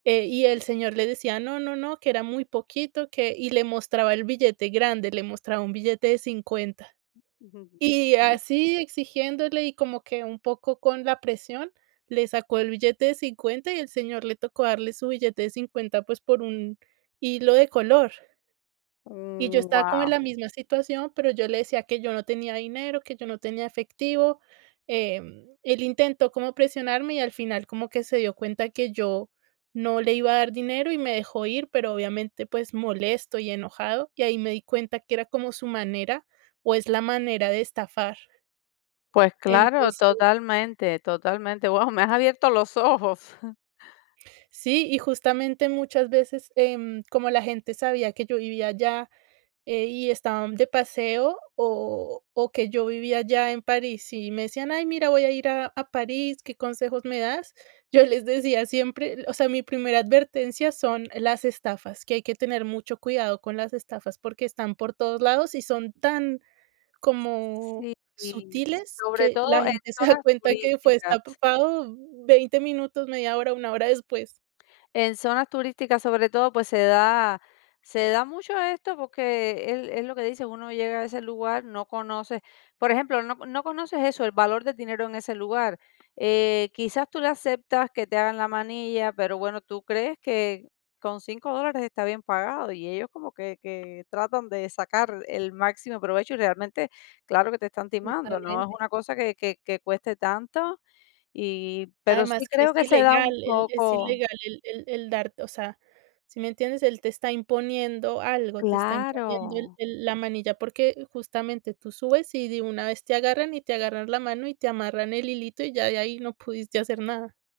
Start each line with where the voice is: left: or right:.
right: Eh, y el señor le decía: "No, no, no", que era muy poquito, que y le mostraba el billete grande. Le mostraba un billete de $50,
left: Ujú.
right: y
left: Sí.
right: así, exigiéndole. Y como que, un poco con la presión, le sacó el billete de $50, y el señor le tocó darle su billete de $50, pues, por un hilo de color. Y yo
left: Mm,
right: estaba como en la
left: guau.
right: misma situación, pero yo le decía que yo no tenía dinero, que yo no tenía efectivo. Em, él intentó como presionarme y al final como que se dio cuenta que yo no le iba a dar dinero, y me dejó ir. Pero, obviamente, pues, molesto y enojado, y ahí me di cuenta que era como su manera, o es la manera de estafar.
left: Pues claro,
right: Entonces
left: totalmente, totalmente. Guau, me has abierto los ojos.
right: Sí, y justamente muchas veces, em, como la gente sabía, que yo vivía allá, eh, y estaban de paseo, o o que yo vivía allá en París y me decían, ay, mira, voy a ir a a París, ¿qué consejos, me das? Yo les decía siempre, o sea, mi primera advertencia son las estafas. Que hay que tener mucho cuidado con las estafas porque están por todos lados y son tan, como
left: Sí, y s
right: sutiles,
left: sobre
right: que la
left: todo en
right: gente se da
left: zonas
right: cuenta que fue
left: turísticas.
right: estafado, 20 minutos, media hora, 1 hora después.
left: En zonas turísticas, sobre todo, pues se da se da mucho esto, porque es es lo que dicen, uno llega a ese lugar, no conoce. Por ejemplo, no no conoces eso, el valor del dinero en ese lugar. Eh, quizás tú le aceptas que te hagan la manilla, pero bueno, tú crees que con $5 dólares está bien pagado y ellos como que que tratan de sacar el máximo provecho. Y, realmente, claro que te están timando, no es
right: Totalmente.
left: una cosa que que que cueste tanto. Y pero sí,
right: Además, que
left: creo
right: es
left: que se da
right: ilegal
left: un
right: el es
left: poco
right: ilegal el el el darte o sea, ¿sí me entiendes? Él te está imponiendo algo. Te está imponiendo el
left: Claro.
right: el la manilla porque, justamente, tú subes y de una vez te agarran, y te agarran la mano y te amarran el hilito, y ya de ahí no pudiste hacer nada.